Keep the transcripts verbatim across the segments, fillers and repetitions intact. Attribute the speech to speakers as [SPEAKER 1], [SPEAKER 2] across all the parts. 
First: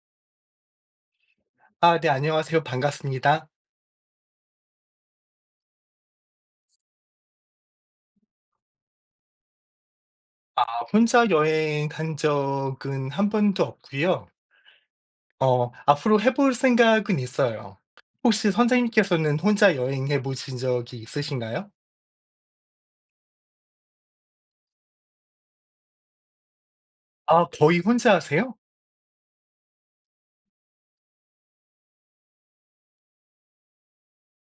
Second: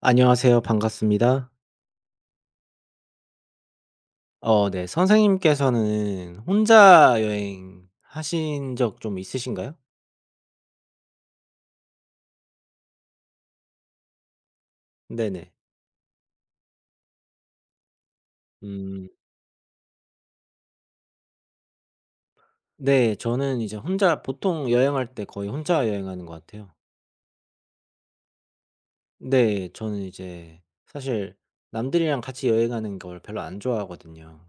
[SPEAKER 1] 안녕하세요. 반갑습니다.
[SPEAKER 2] 아 네 안녕하세요. 반갑습니다.
[SPEAKER 1] 어 네. 선생님께서는 혼자 여행하신 적 좀 있으신가요?
[SPEAKER 2] 아 혼자 여행한 적은 한 번도 없고요.
[SPEAKER 1] 네네.
[SPEAKER 2] 어 앞으로 해볼 생각은 있어요. 혹시
[SPEAKER 1] 음.
[SPEAKER 2] 선생님께서는 혼자 여행해 보신 적이 있으신가요?
[SPEAKER 1] 네. 저는 이제 혼자 보통 여행할 때 거의 혼자 여행하는 것 같아요.
[SPEAKER 2] 아 거의 혼자 하세요?
[SPEAKER 1] 네. 저는 이제 사실 남들이랑 같이 여행하는 걸 별로 안 좋아하거든요.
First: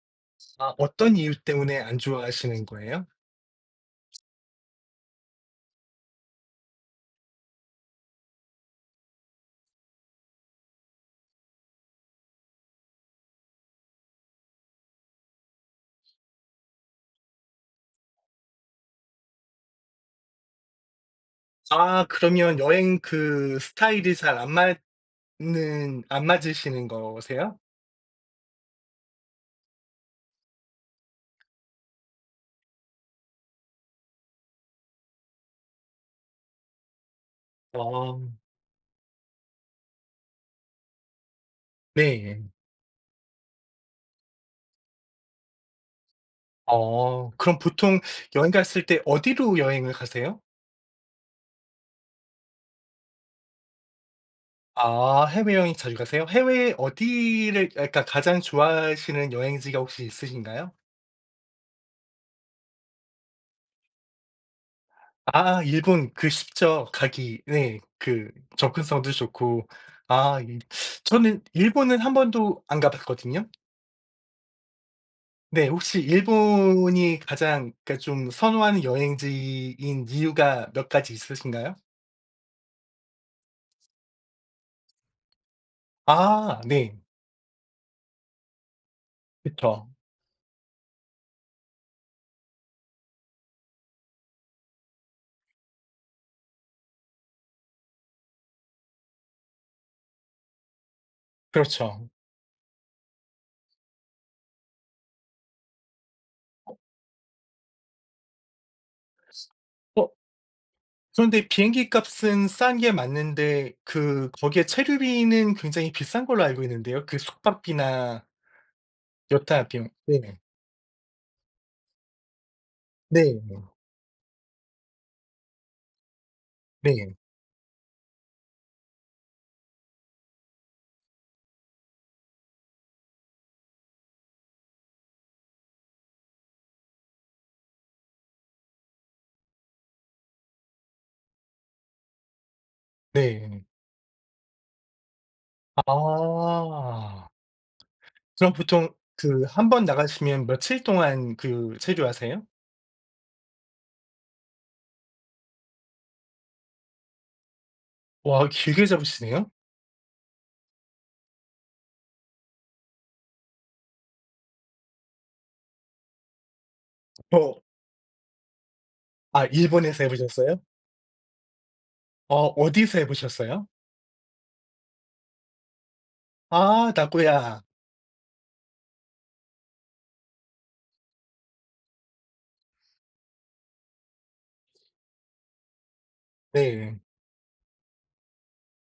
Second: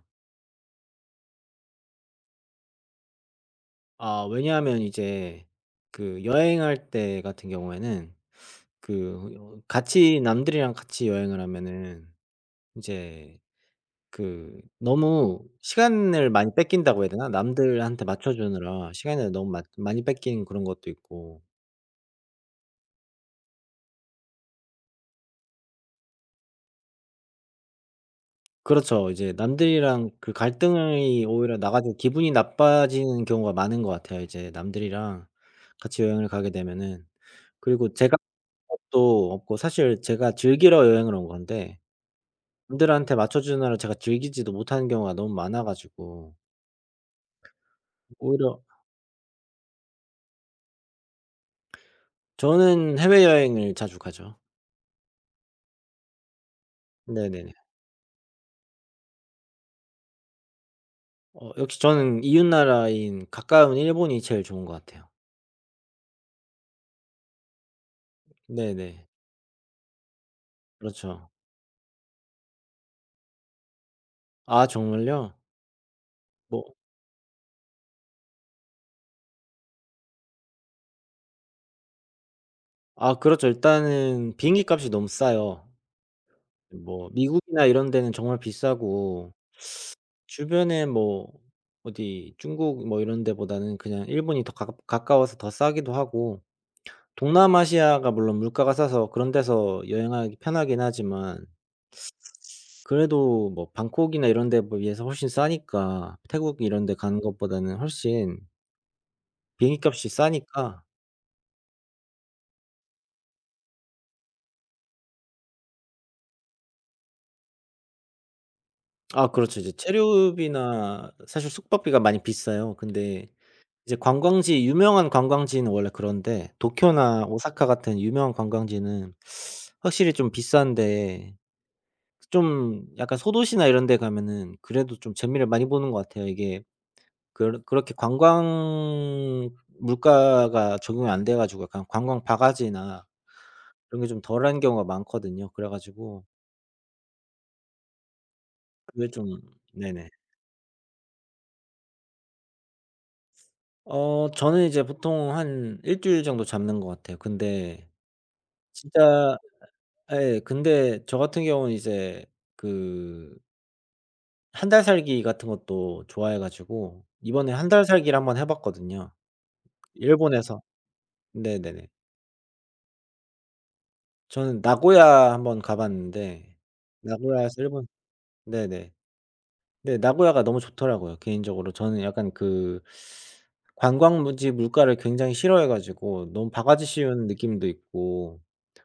[SPEAKER 2] 아 어떤 이유 때문에 안 좋아하시는 거예요?
[SPEAKER 1] 아 왜냐하면 이제 그 여행할 때 같은 경우에는 그 어, 같이 남들이랑 같이 여행을 하면은 이제 그 너무 시간을 많이 뺏긴다고 해야 되나? 남들한테 맞춰주느라 시간을 너무 많 많이 뺏긴 그런 것도 있고
[SPEAKER 2] 아 그러면 여행 그 스타일이 잘 안 맞는 안 맞으시는 거세요?
[SPEAKER 1] 그렇죠. 이제 남들이랑 그 갈등이 오히려 나 가지고 기분이 나빠지는 경우가 많은 것 같아요, 이제 남들이랑 같이 여행을 가게 되면은. 그리고 제가
[SPEAKER 2] 어
[SPEAKER 1] 또 없고 사실 제가 즐기러 여행을 온 건데
[SPEAKER 2] 네.
[SPEAKER 1] 남들한테 맞춰주느라 제가 즐기지도 못하는 경우가 너무 많아 가지고
[SPEAKER 2] 어 그럼 보통 여행
[SPEAKER 1] 오히려
[SPEAKER 2] 갔을 때 어디로 여행을 가세요?
[SPEAKER 1] 저는 해외여행을 자주 가죠.
[SPEAKER 2] 아 해외 여행 자주 가세요? 해외
[SPEAKER 1] 네네네.
[SPEAKER 2] 어디를 그러니까 가장 좋아하시는 여행지가 혹시 있으신가요?
[SPEAKER 1] 어 역시 저는 이웃 나라인 가까운 일본이 제일 좋은 것 같아요.
[SPEAKER 2] 아 일본 그 쉽죠. 가기 네. 그
[SPEAKER 1] 네네.
[SPEAKER 2] 접근성도 좋고. 아 이
[SPEAKER 1] 그렇죠.
[SPEAKER 2] 저는 일본은 한 번도 안 가 봤거든요.
[SPEAKER 1] 아 정말요?
[SPEAKER 2] 네. 혹시
[SPEAKER 1] 뭐
[SPEAKER 2] 일본이 가장 그러니까 좀 선호하는 여행지인 이유가 몇 가지 있으신가요?
[SPEAKER 1] 아 그렇죠. 일단은 비행기 값이 너무 싸요.
[SPEAKER 2] 아 네.
[SPEAKER 1] 뭐 미국이나 이런 데는 정말 비싸고
[SPEAKER 2] 그죠.
[SPEAKER 1] 주변에 뭐 어디 중국 뭐 이런 데보다는 그냥 일본이 더 가깝 가까워서 더 싸기도 하고 동남아시아가 물론 물가가 싸서 그런 데서 여행하기 편하긴 하지만
[SPEAKER 2] 그렇죠.
[SPEAKER 1] 그래도 뭐 방콕이나 이런 데에 비해서 훨씬 싸니까 태국 이런 데 가는 것보다는 훨씬 비행기값이
[SPEAKER 2] 어
[SPEAKER 1] 싸니까.
[SPEAKER 2] 그런데 비행기 값은 싼 게 맞는데 그 거기에 체류비는 굉장히 비싼 걸로 알고 있는데요. 그 숙박비나
[SPEAKER 1] 아 그렇죠.
[SPEAKER 2] 여타
[SPEAKER 1] 이제
[SPEAKER 2] 비용. 네.
[SPEAKER 1] 체류비나 사실 숙박비가 많이 비싸요. 근데
[SPEAKER 2] 네.
[SPEAKER 1] 이제 관광지 유명한 관광지는 원래 그런데
[SPEAKER 2] 네.
[SPEAKER 1] 도쿄나 오사카 같은 유명한 관광지는 확실히 좀 비싼데 좀 약간 소도시나 이런 데 가면은 그래도 좀 재미를 많이 보는 것 같아요. 이게 그렇 그렇게 관광 물가가 적용이 안 돼 가지고 약간 관광 바가지나
[SPEAKER 2] 네.
[SPEAKER 1] 이런 게 좀 덜한 경우가 많거든요. 그래 가지고
[SPEAKER 2] 아. 그럼 보통
[SPEAKER 1] 그게 좀.
[SPEAKER 2] 그 한 번
[SPEAKER 1] 네네.
[SPEAKER 2] 나가시면 며칠 동안 그 체류하세요?
[SPEAKER 1] 어 저는 이제 보통 한 일 주일 정도 잡는 것 같아요. 근데
[SPEAKER 2] 와 길게
[SPEAKER 1] 진짜.
[SPEAKER 2] 잡으시네요.
[SPEAKER 1] 예 근데 저 같은 경우는 이제 그 한 달 살기 같은 것도 좋아해 가지고 이번에
[SPEAKER 2] 어
[SPEAKER 1] 한 달 살기를 한번 해 봤거든요.
[SPEAKER 2] 아 일본에서 해 보셨어요?
[SPEAKER 1] 일본에서. 네네네.
[SPEAKER 2] 어 어디서 해 보셨어요?
[SPEAKER 1] 저는 나고야 한번 가 봤는데
[SPEAKER 2] 아
[SPEAKER 1] 나고야에서
[SPEAKER 2] 나고야.
[SPEAKER 1] 일본. 네네. 네. 나고야가 너무 좋더라고요 개인적으로. 저는 약간 그 관광지 물가를 굉장히 싫어해 가지고 너무 바가지
[SPEAKER 2] 네.
[SPEAKER 1] 씌우는 느낌도 있고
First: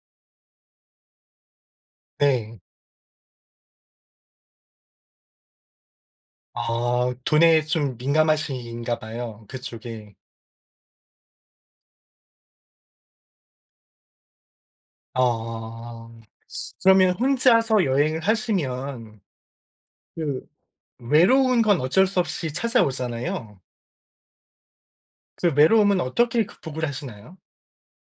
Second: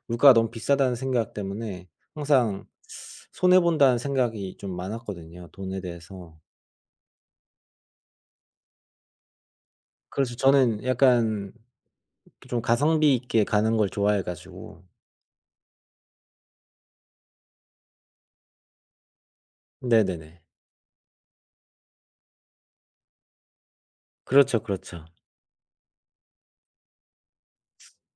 [SPEAKER 1] 물가가 너무 비싸다는 생각 때문에
[SPEAKER 2] 네.
[SPEAKER 1] 항상 '손해 본다.'는 생각이 좀 많았거든요 돈에 대해서.
[SPEAKER 2] 아 돈에 좀 민감하신가 봐요, 그쪽에.
[SPEAKER 1] 그래서 저는 약간 좀 가성비 있게 가는 걸 좋아해 가지고.
[SPEAKER 2] 아. 그러면 혼자서 여행을 하시면
[SPEAKER 1] 네네네.
[SPEAKER 2] 그 외로운 건 어쩔 수 없이 찾아오잖아요.
[SPEAKER 1] 그렇죠, 그렇죠.
[SPEAKER 2] 그 외로움은 어떻게 극복을 하시나요?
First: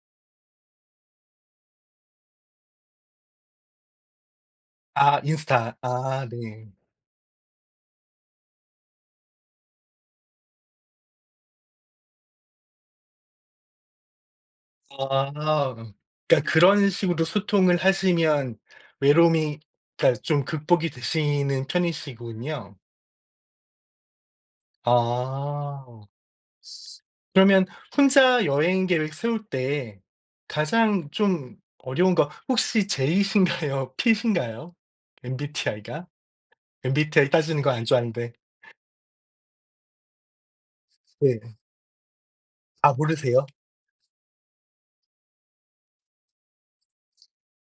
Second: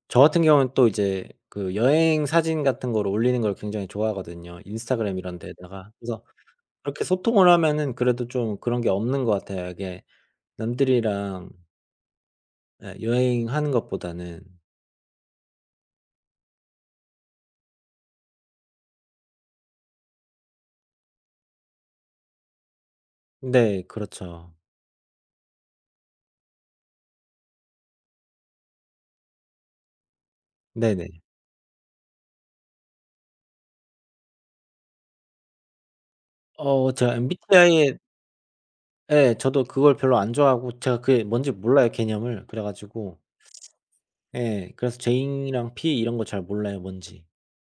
[SPEAKER 1] 저 같은 경우는 또 이제 그 여행 사진 같은 거를 올리는 걸 굉장히 좋아하거든요 인스타그램
[SPEAKER 2] 아
[SPEAKER 1] 이런 데다
[SPEAKER 2] 인스타.
[SPEAKER 1] 가 그래서
[SPEAKER 2] 아 네.
[SPEAKER 1] 그렇게 소통을 하면은 그래도 좀 그런 게 없는 것 같아요. 이게 남들이랑 예 여행하는 것보다는.
[SPEAKER 2] 아. 그러니까 그런 식으로 소통을 하시면 외로움이 그러니까 좀 극복이 되시는 편이시군요.
[SPEAKER 1] 네 그렇죠.
[SPEAKER 2] 아. 그러면 혼자 여행 계획 세울 때
[SPEAKER 1] 네네.
[SPEAKER 2] 가장 좀 어려운 거 혹시 제이이신가요? 피신가요? 엠비티아이가?
[SPEAKER 1] 어 제가
[SPEAKER 2] 엠비티아이 따지는 거 안
[SPEAKER 1] 엠비티아이.
[SPEAKER 2] 좋아하는데.
[SPEAKER 1] 예 저도 그걸 별로 안 좋아하고 제가 그게
[SPEAKER 2] 네.
[SPEAKER 1] 뭔지 몰라요 개념을. 그래
[SPEAKER 2] 아
[SPEAKER 1] 가지고
[SPEAKER 2] 모르세요?
[SPEAKER 1] 예 그래서 J랑 P 이런 거 잘 몰라요 뭔지.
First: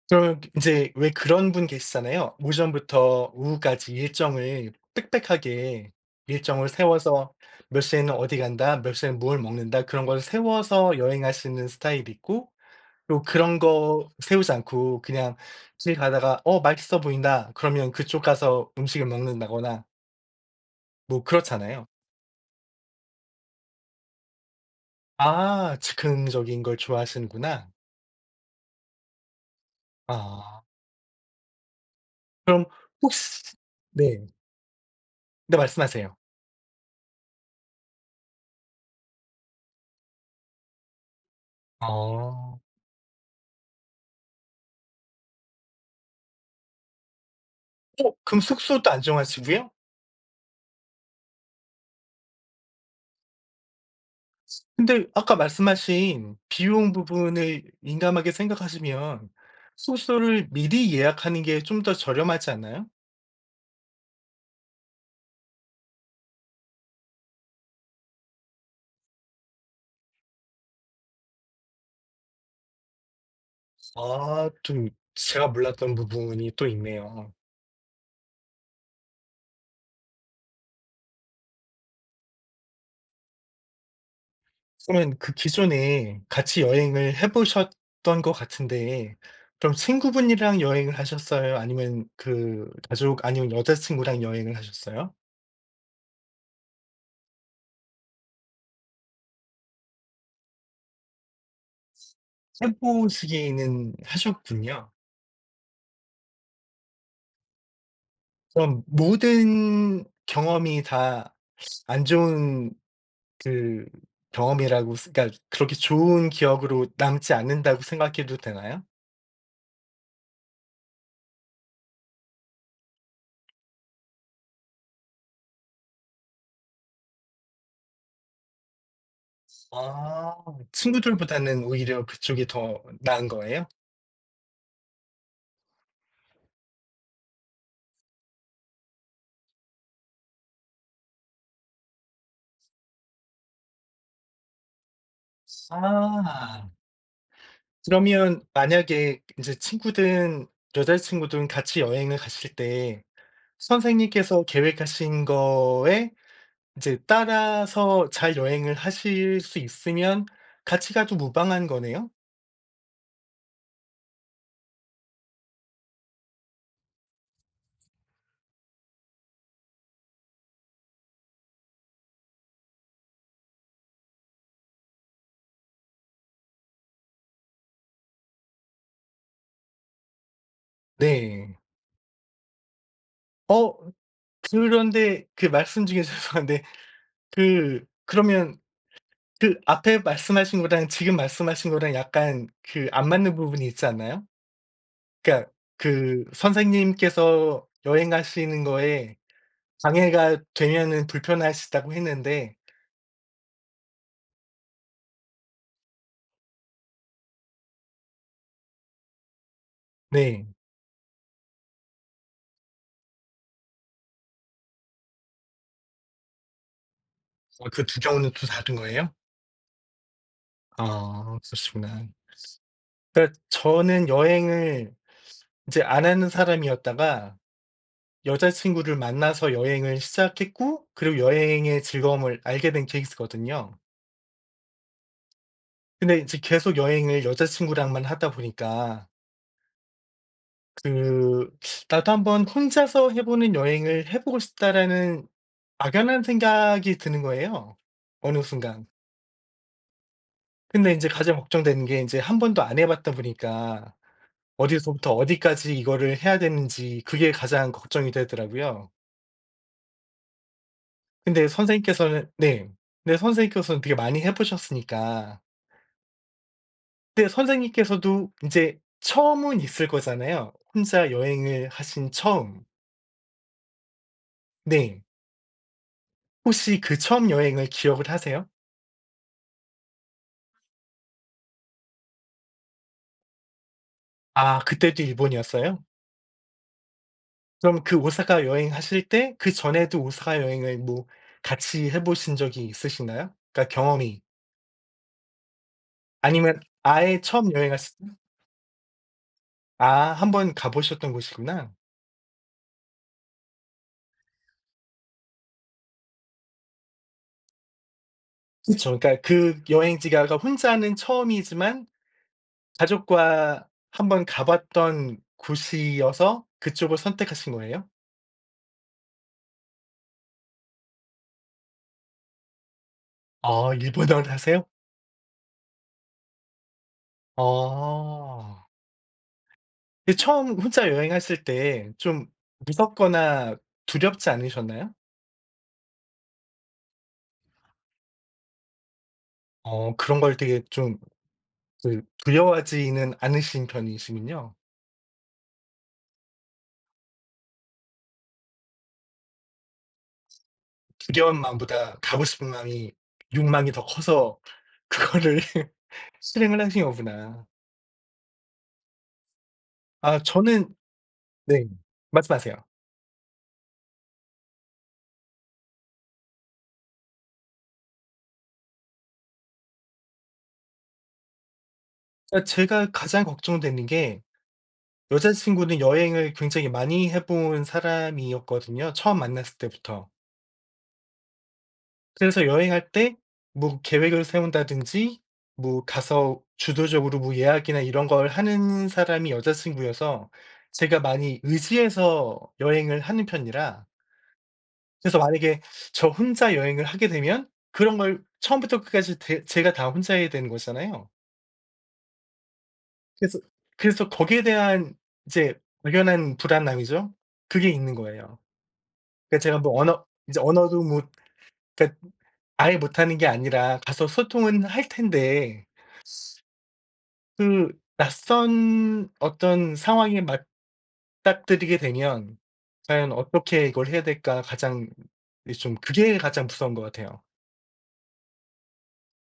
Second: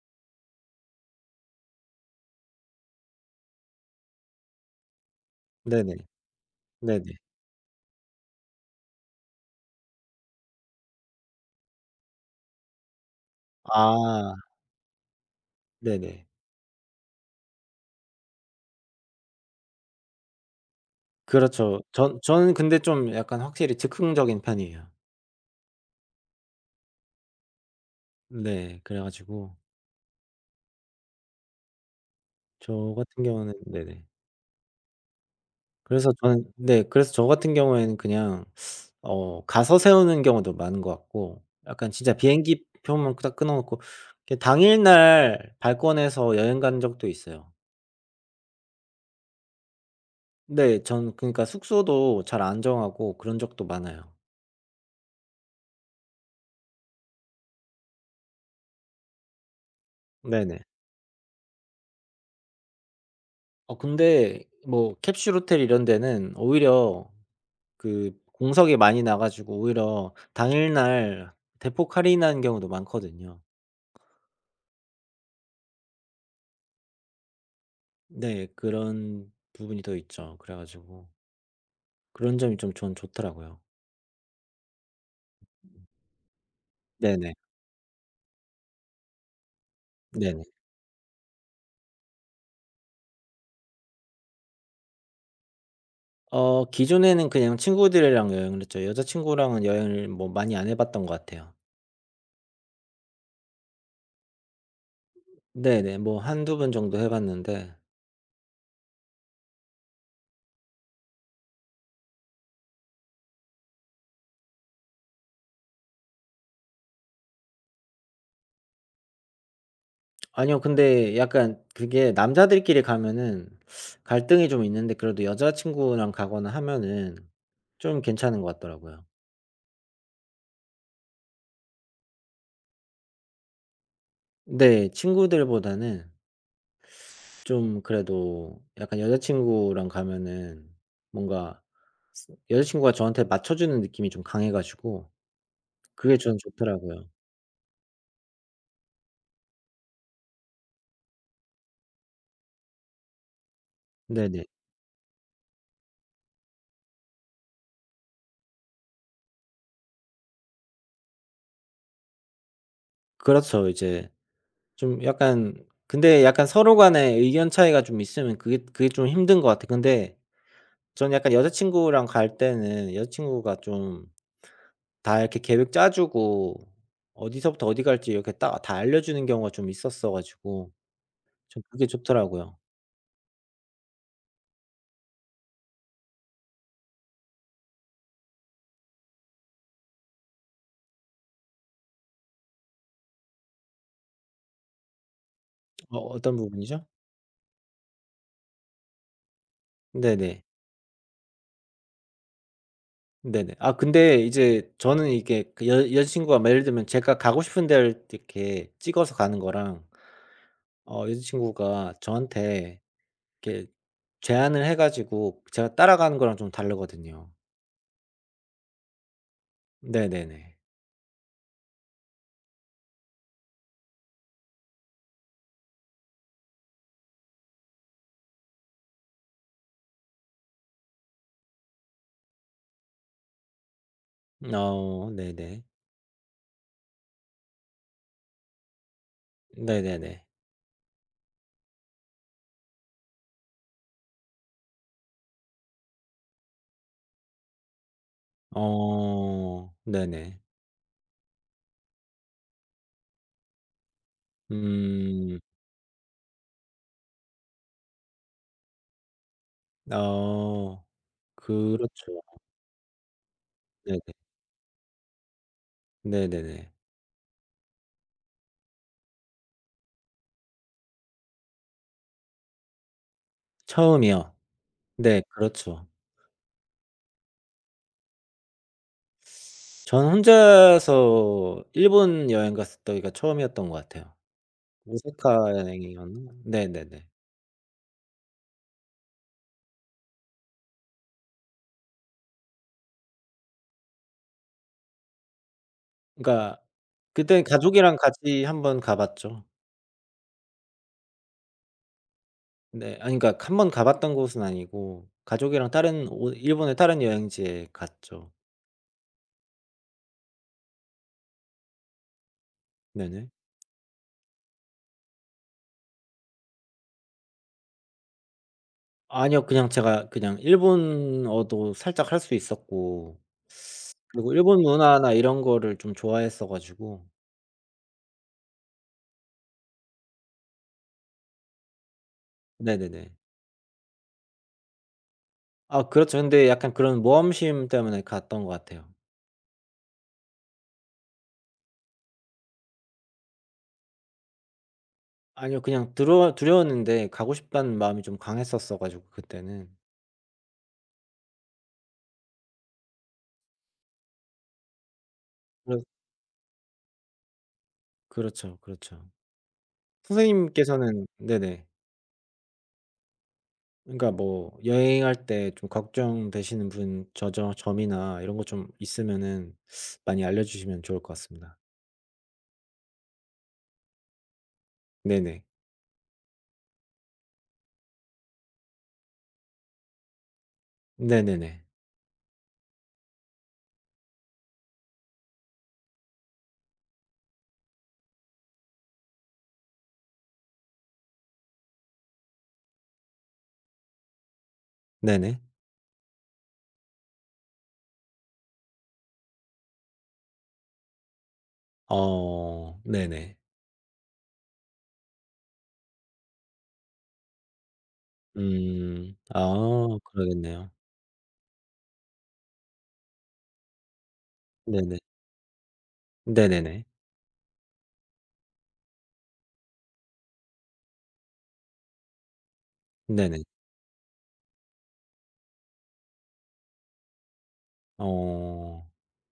[SPEAKER 2] 그럼 인제 왜 그런 분 계시잖아요. 오전부터 오후까지 일정을 빽빽하게
[SPEAKER 1] 네네.
[SPEAKER 2] 일정을
[SPEAKER 1] 네네.
[SPEAKER 2] 세워서 "몇 시에는 어디 간다. 몇 시에는 뭘 먹는다." 그런 걸 세워서 여행하시는 스타일이 있고 그리고 그런 거
[SPEAKER 1] 아
[SPEAKER 2] 세우지 않고 그냥 길
[SPEAKER 1] 네네.
[SPEAKER 2] 가다가 '어 맛있어 보인다.' 그러면 그쪽 가서 음식을 먹는다거나 뭐
[SPEAKER 1] 그렇죠.
[SPEAKER 2] 그렇잖아요.
[SPEAKER 1] 전 저는 근데 좀 약간 확실히 즉흥적인 편이에요.
[SPEAKER 2] 아 즉흥적인 걸 좋아하시는구나.
[SPEAKER 1] 네. 그래 가지고
[SPEAKER 2] 아 그럼
[SPEAKER 1] 저 같은
[SPEAKER 2] 혹시
[SPEAKER 1] 경우는. 네네.
[SPEAKER 2] 네. 네
[SPEAKER 1] 그래서
[SPEAKER 2] 말씀하세요.
[SPEAKER 1] 저는 네 그래서 저 같은 경우에는 그냥 어 가서 세우는 경우도 많은 것 같고
[SPEAKER 2] 아.
[SPEAKER 1] 약간 진짜
[SPEAKER 2] 어
[SPEAKER 1] 비행기 표만 딱 끊어 놓고 그 당일날 발권해서 여행 간 적도 있어요.
[SPEAKER 2] 그럼 숙소도 안 정하시고요?
[SPEAKER 1] 네. 전 그러니까 숙소도 잘 안 정하고 그런 적도 많아요.
[SPEAKER 2] 근데 아까 말씀하신 비용 부분을 민감하게 생각하시면 숙소를
[SPEAKER 1] 네네.
[SPEAKER 2] 미리 예약하는 게 좀 더 저렴하지 않나요?
[SPEAKER 1] 어 근데 뭐 캡슐 호텔 이런 데는 오히려 그 공석이 많이 나 가지고 오히려 당일날 대폭 할인하는 경우도 많거든요.
[SPEAKER 2] 아 좀 제가 몰랐던 부분이 또 있네요.
[SPEAKER 1] 네. 그런 부분이 더 있죠. 그래 가지고 그런 점이 좀 전 좋더라고요.
[SPEAKER 2] 그러면 그 기존에 같이 여행을 해
[SPEAKER 1] 네네.
[SPEAKER 2] 보셨던 것 같은데 그럼
[SPEAKER 1] 네네.
[SPEAKER 2] 친구분이랑 여행을 하셨어요? 아니면 그 가족 아니면 여자친구랑 여행을 하셨어요?
[SPEAKER 1] 어 기존에는 그냥 친구들이랑 여행을 했죠. 여자 친구랑은 여행을 뭐 많이 안 해 봤던 것 같아요.
[SPEAKER 2] 해 보시기는 하셨군요.
[SPEAKER 1] 네네. 뭐 한두 번 정도 해 봤는데.
[SPEAKER 2] 그럼 모든 경험이 다 안 좋은 그 경험이라고 쓰- 그러니까 그렇게 좋은 기억으로 남지 않는다고 생각해도 되나요?
[SPEAKER 1] 아니요. 근데 약간 그게 남자들끼리 가면은 갈등이 좀 있는데 그래도 여자 친구랑 가거나 하면은 좀 괜찮은 것 같더라고요.
[SPEAKER 2] 아 친구들보다는 오히려 그쪽이 더 나은 거예요?
[SPEAKER 1] 네. 친구들보다는 좀 그래도 약간 여자 친구랑 가면은 뭔가 여자 친구가 저한테 맞춰 주는 느낌이 좀 강해 가지고 그게 전
[SPEAKER 2] 아.
[SPEAKER 1] 좋더라고요.
[SPEAKER 2] 그러면 만약에 이제 친구든 여자친구든 같이 여행을 가실 때
[SPEAKER 1] 네네.
[SPEAKER 2] 선생님께서 계획하신 거에 이제 따라서 잘 여행을 하실 수 있으면 같이 가도 무방한 거네요?
[SPEAKER 1] 그렇죠. 이제 좀 약간 근데 약간 서로 간에 의견 차이가 좀 있으면 그게 그게 좀 힘든 것 같아요. 근데 저는 약간 여자친구랑 갈 때는 여자친구가 좀 다 이렇게 계획 짜 주고 어디서부터 어디 갈지 이렇게 딱 다 알려주는 경우가 좀 있었어 가지고
[SPEAKER 2] 네.
[SPEAKER 1] 좀 그게 좋더라고요.
[SPEAKER 2] 어 그런데 그 말씀 중에 죄송한데 그 그러면 그 앞에 말씀하신 거랑 지금 말씀하신 거랑 약간 그 안 맞는 부분이 있지 않나요? 그러니까
[SPEAKER 1] 어
[SPEAKER 2] 그
[SPEAKER 1] 어떤 부분이죠?
[SPEAKER 2] 선생님께서 여행하시는 거에 방해가
[SPEAKER 1] 네네.
[SPEAKER 2] 되면은 불편하시다고 했는데
[SPEAKER 1] 네네. 아 근데 이제 저는 이게 그 여 여자친구가 막 예를 들면 제가 가고 싶은 데를 이렇게 찍어서 가는 거랑
[SPEAKER 2] 네.
[SPEAKER 1] 어 여자친구가 저한테 이렇게 제안을 해 가지고 제가 따라가는 거랑 좀 다르거든요.
[SPEAKER 2] 어 그 두 경우는 또 다른 거예요?
[SPEAKER 1] 네네네.
[SPEAKER 2] 아 그러시구나. 그러니까 저는 여행을 이제 안 하는 사람이었다가 여자친구를 만나서 여행을 시작했고 그리고 여행의 즐거움을 알게 된 케이스거든요.
[SPEAKER 1] 어 네네.
[SPEAKER 2] 근데 이제 계속 여행을 여자친구랑만 하다 보니까
[SPEAKER 1] 네네네.
[SPEAKER 2] 그 '나도 한번 혼자서 해 보는 여행을 해 보고 싶다.'라는 막연한 생각이 드는 거예요 어느 순간.
[SPEAKER 1] 어 네네.
[SPEAKER 2] 근데 인제 가장 걱정되는 게 인제 한 번도 안 해 봤다 보니까 어디서부터
[SPEAKER 1] 음.
[SPEAKER 2] 어디까지 이거를 해야 되는지 그게 가장 걱정이 되더라고요.
[SPEAKER 1] 어
[SPEAKER 2] 근데
[SPEAKER 1] 그렇죠.
[SPEAKER 2] 선생님께서는 네. 근데 선생님께서는 되게
[SPEAKER 1] 네네.
[SPEAKER 2] 많이 해 보셨으니까
[SPEAKER 1] 네네네.
[SPEAKER 2] 근데 선생님께서도 인제 처음은 있을 거잖아요. 혼자 여행을 하신 처음.
[SPEAKER 1] 처음이요.
[SPEAKER 2] 네.
[SPEAKER 1] 네 그렇죠.
[SPEAKER 2] 혹시 그 처음 여행을 기억을 하세요?
[SPEAKER 1] 저는 혼자서 일본 여행 갔을 때가 처음이었던 것 같아요.
[SPEAKER 2] 아 그때도
[SPEAKER 1] 오사카
[SPEAKER 2] 일본이었어요?
[SPEAKER 1] 여행이었나? 네네네.
[SPEAKER 2] 그럼 그 오사카 여행하실 때 그전에도 오사카 여행을 뭐 같이 해 보신 적이 있으시나요? 그러니까 경험이. 아니면
[SPEAKER 1] 그러니까
[SPEAKER 2] 아예
[SPEAKER 1] 그땐
[SPEAKER 2] 처음
[SPEAKER 1] 가족이랑
[SPEAKER 2] 여행하실 때
[SPEAKER 1] 같이 한번 가 봤죠.
[SPEAKER 2] 아 한 번 가 보셨던 곳이구나.
[SPEAKER 1] 네. 아니 그러니까 한번 가 봤던 곳은 아니고 가족이랑 다른 오 일본의 다른 여행지에 갔죠.
[SPEAKER 2] 그쵸. 그러니까 그 여행지가 혼자는 처음이지만
[SPEAKER 1] 네네.
[SPEAKER 2] 가족과 한번 가 봤던 곳이어서 그쪽을 선택하신 거예요?
[SPEAKER 1] 아니요. 그냥 제가 그냥 일본어도 살짝 할 수 있었고
[SPEAKER 2] 아 일본어를
[SPEAKER 1] 그리고 일본
[SPEAKER 2] 하세요?
[SPEAKER 1] 문화나 이런 거를 좀 좋아했어 가지고.
[SPEAKER 2] 아. 근데 처음 혼자 여행하실 때 좀
[SPEAKER 1] 네네네.
[SPEAKER 2] 무섭거나 두렵지 않으셨나요?
[SPEAKER 1] 아 그렇죠. 근데 약간 그런 모험심 때문에 갔던 것 같아요.
[SPEAKER 2] 어 그런 걸 되게 좀 그 두려워하지는 않으신 편이시군요.
[SPEAKER 1] 아니요. 그냥 두려 두려웠는데 가고 싶다는 마음이 좀 강했었어 가지고 그때는.
[SPEAKER 2] 두려운 마음보다 가고 싶은 마음이 욕망이 더 커서 그거를
[SPEAKER 1] 그렇
[SPEAKER 2] 실행을 하신 거구나.
[SPEAKER 1] 그렇죠, 그렇죠.
[SPEAKER 2] 아 저는
[SPEAKER 1] 선생님께서는
[SPEAKER 2] 네.
[SPEAKER 1] 네네.
[SPEAKER 2] 말씀하세요.
[SPEAKER 1] 그러니까 뭐 여행할 때 좀 걱정되시는 분 저저 점이나 이런 거 좀 있으면은 많이 알려주시면 좋을 것 같습니다.
[SPEAKER 2] 아 제가 가장 걱정되는 게 여자
[SPEAKER 1] 네네.
[SPEAKER 2] 친구는 여행을 굉장히 많이 해본 사람이었거든요, 처음 만났을 때부터.
[SPEAKER 1] 네네네.
[SPEAKER 2] 그래서 여행할 때 뭐 계획을 세운다든지 뭐 가서 주도적으로 뭐 예약이나 이런 걸 하는 사람이 여자 친구여서 제가 많이 의지해서 여행을 하는 편이라 그래서
[SPEAKER 1] 네네.
[SPEAKER 2] 만약에 저 혼자 여행을 하게 되면 그런 걸 처음부터 끝까지 대 제가 다 혼자 해야 되는 거잖아요.
[SPEAKER 1] 어 네네.
[SPEAKER 2] 그래서 그래서 거기에 대한 이제 막연한 불안함이죠. 그게 있는 거예요.
[SPEAKER 1] 음.
[SPEAKER 2] 그러니까
[SPEAKER 1] 아
[SPEAKER 2] 제가 뭐 언어 이제
[SPEAKER 1] 그러겠네요.
[SPEAKER 2] 언어도 못 그러니까 아예 못하는 게 아니라 가서 소통은 할
[SPEAKER 1] 네네.
[SPEAKER 2] 텐데
[SPEAKER 1] 네네네.
[SPEAKER 2] 그 낯선 어떤 상황에 맞닥뜨리게 되면 '과연
[SPEAKER 1] 네네.
[SPEAKER 2] 어떻게 이걸 해야 될까?' 가장 이 좀 그게 가장 무서운 것 같아요.
[SPEAKER 1] 어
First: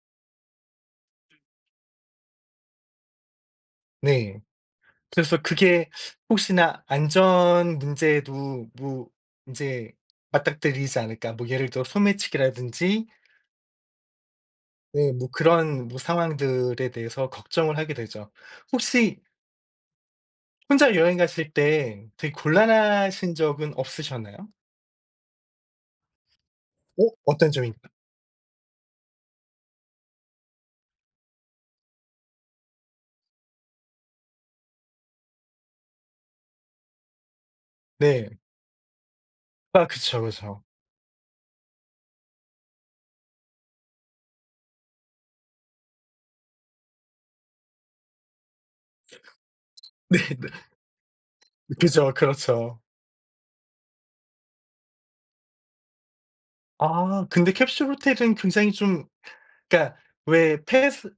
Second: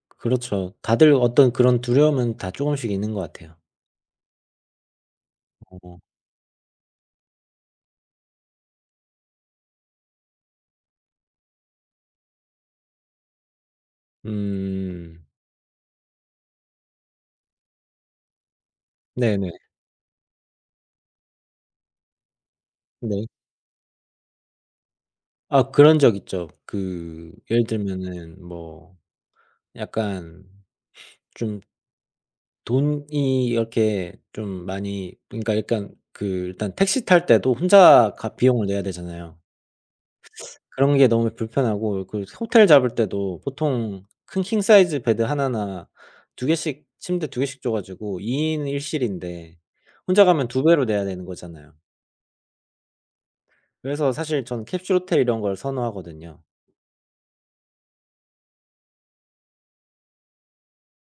[SPEAKER 1] 그렇죠. 다들 어떤 그런 두려움은 다 쪼금씩 있는 것 같아요.
[SPEAKER 2] 네. 그래서 그게
[SPEAKER 1] 어.
[SPEAKER 2] 혹시나 안전 문제에도 뭐 이제 맞닥뜨리지 않을까. 뭐 예를 들어 소매치기라든지 네
[SPEAKER 1] 음.
[SPEAKER 2] 뭐 그런 뭐 상황들에 대해서 걱정을 하게 되죠. 혹시
[SPEAKER 1] 네네.
[SPEAKER 2] 혼자 여행 가실 때 되게
[SPEAKER 1] 네.
[SPEAKER 2] 곤란하신 적은 없으셨나요?
[SPEAKER 1] 아 그런 적 있죠.
[SPEAKER 2] 어
[SPEAKER 1] 그
[SPEAKER 2] 어떤
[SPEAKER 1] 예를
[SPEAKER 2] 점인가
[SPEAKER 1] 들면은 뭐 약간 좀 돈이 이렇게 좀 많이, 그러니까 약간 그 일단 택시 탈 때도 혼자 가
[SPEAKER 2] 네.
[SPEAKER 1] 비용을 내야 되잖아요.
[SPEAKER 2] 아 그쵸, 그쵸.
[SPEAKER 1] 그런 게 너무 불편하고 그 호텔 잡을 때도 보통 큰 킹 사이즈 베드 하나나 두 개씩 침대 두 개씩 줘 가지고 이 인 일 실인데
[SPEAKER 2] 네.
[SPEAKER 1] 혼자 가면
[SPEAKER 2] 네.
[SPEAKER 1] 두 배로 내야 되는 거잖아요.
[SPEAKER 2] 그죠. 그렇죠.
[SPEAKER 1] 그래서 사실 저는 캡슐 호텔 이런 걸 선호하거든요.
[SPEAKER 2] 아 근데 캡슐 호텔은 굉장히 좀 그러니까 왜 폐소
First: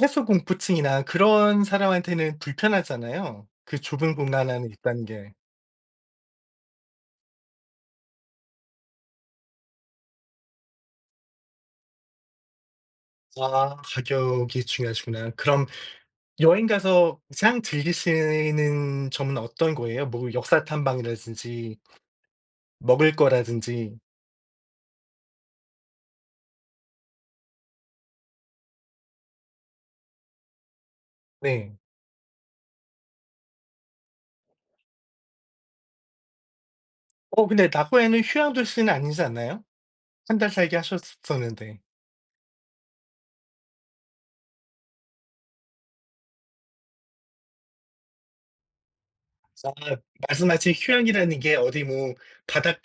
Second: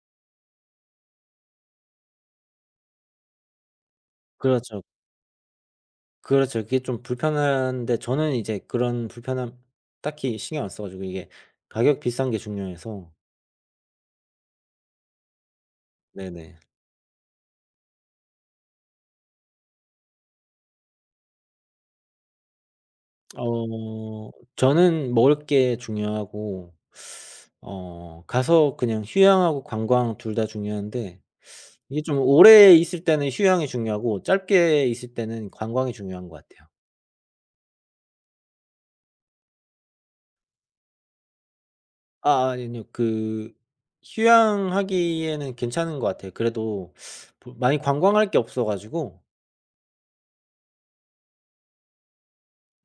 [SPEAKER 2] 폐소공포증이나 그런 사람한테는 불편하잖아요, 그 좁은 공간 안에
[SPEAKER 1] 그렇죠.
[SPEAKER 2] 있다는 게.
[SPEAKER 1] 그렇죠. 이게 좀 불편한데 저는 이제 그런 불편함 딱히 신경 안 써 가지고 이게 가격 비싼 게 중요해서.
[SPEAKER 2] 아 가격이 중요하시구나. 그럼
[SPEAKER 1] 네네.
[SPEAKER 2] 여행 가서 가장 즐기시는 점은 어떤 거예요? 뭐 역사 탐방이라든지 먹을 거라든지.
[SPEAKER 1] 어 저는 먹을 게 중요하고 어 가서 그냥 휴양하고 관광 둘 다 중요한데
[SPEAKER 2] 네.
[SPEAKER 1] 이게 좀 오래 있을 때는 휴양이 중요하고 짧게 있을 때는 관광이 중요한 것 같아요.
[SPEAKER 2] 어 근데 나고야는 휴양 도시는 아니지 않나요? 한 달 살기 하셨었는데.
[SPEAKER 1] 아 아니요. 그 휴양하기에는 괜찮은 것 같아요. 그래도 보 많이 관광할 게 없어 가지고.
[SPEAKER 2] 아 말씀하신 휴양이라는 게 어디 뭐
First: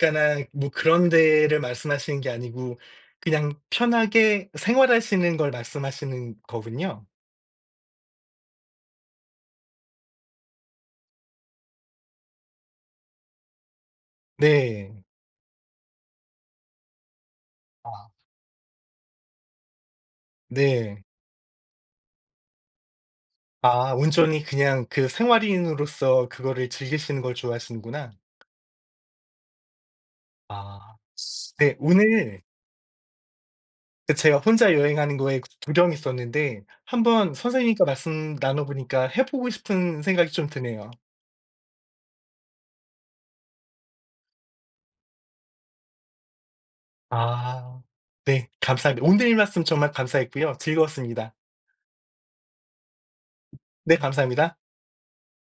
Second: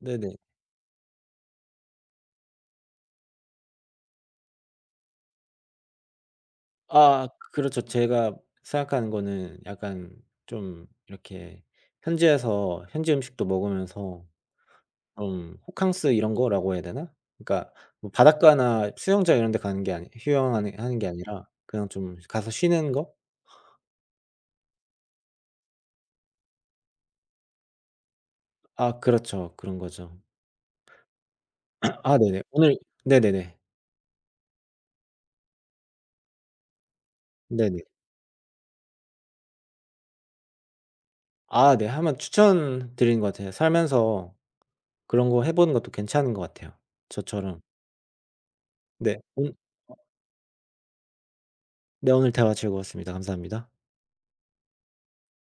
[SPEAKER 1] 네네.
[SPEAKER 2] 뭐 그런 데를 말씀하시는 게 아니고 그냥 편하게 생활하시는 걸 말씀하시는 거군요.
[SPEAKER 1] 아 그렇죠. 제가 생각하는 거는 약간 좀 이렇게 현지에서 현지 음식도 먹으면서
[SPEAKER 2] 네.
[SPEAKER 1] 좀 호캉스 이런 거라고 해야 되나? 그러니까
[SPEAKER 2] 아
[SPEAKER 1] 뭐 바닷가나 수영장 이런 데 가는 게 아니 휴양하는 하는
[SPEAKER 2] 네.
[SPEAKER 1] 게 아니라 그냥 좀 가서 쉬는 거?
[SPEAKER 2] 아 온전히 그냥 그 생활인으로서 그거를 즐기시는 걸 좋아하시는구나.
[SPEAKER 1] 아 그렇죠. 그런 거죠.
[SPEAKER 2] 아. 네
[SPEAKER 1] 아 네네.
[SPEAKER 2] 오늘
[SPEAKER 1] 오늘 네네네.
[SPEAKER 2] 그 제가 혼자 여행하는 거에 두려움이 있었는데 한번
[SPEAKER 1] 네네.
[SPEAKER 2] 선생님과 말씀 나눠 보니까 해 보고 싶은 생각이 좀 드네요.
[SPEAKER 1] 아 네. 한번 추천드리는 것 같아요. 살면서 그런 거 해 보는 것도 괜찮은 것 같아요, 저처럼.
[SPEAKER 2] 아. 네. 감사합니다.
[SPEAKER 1] 네.
[SPEAKER 2] 오늘
[SPEAKER 1] 온
[SPEAKER 2] 말씀 정말 감사했고요. 즐거웠습니다.
[SPEAKER 1] 네 오늘 대화 즐거웠습니다. 감사합니다.
[SPEAKER 2] 네 감사합니다.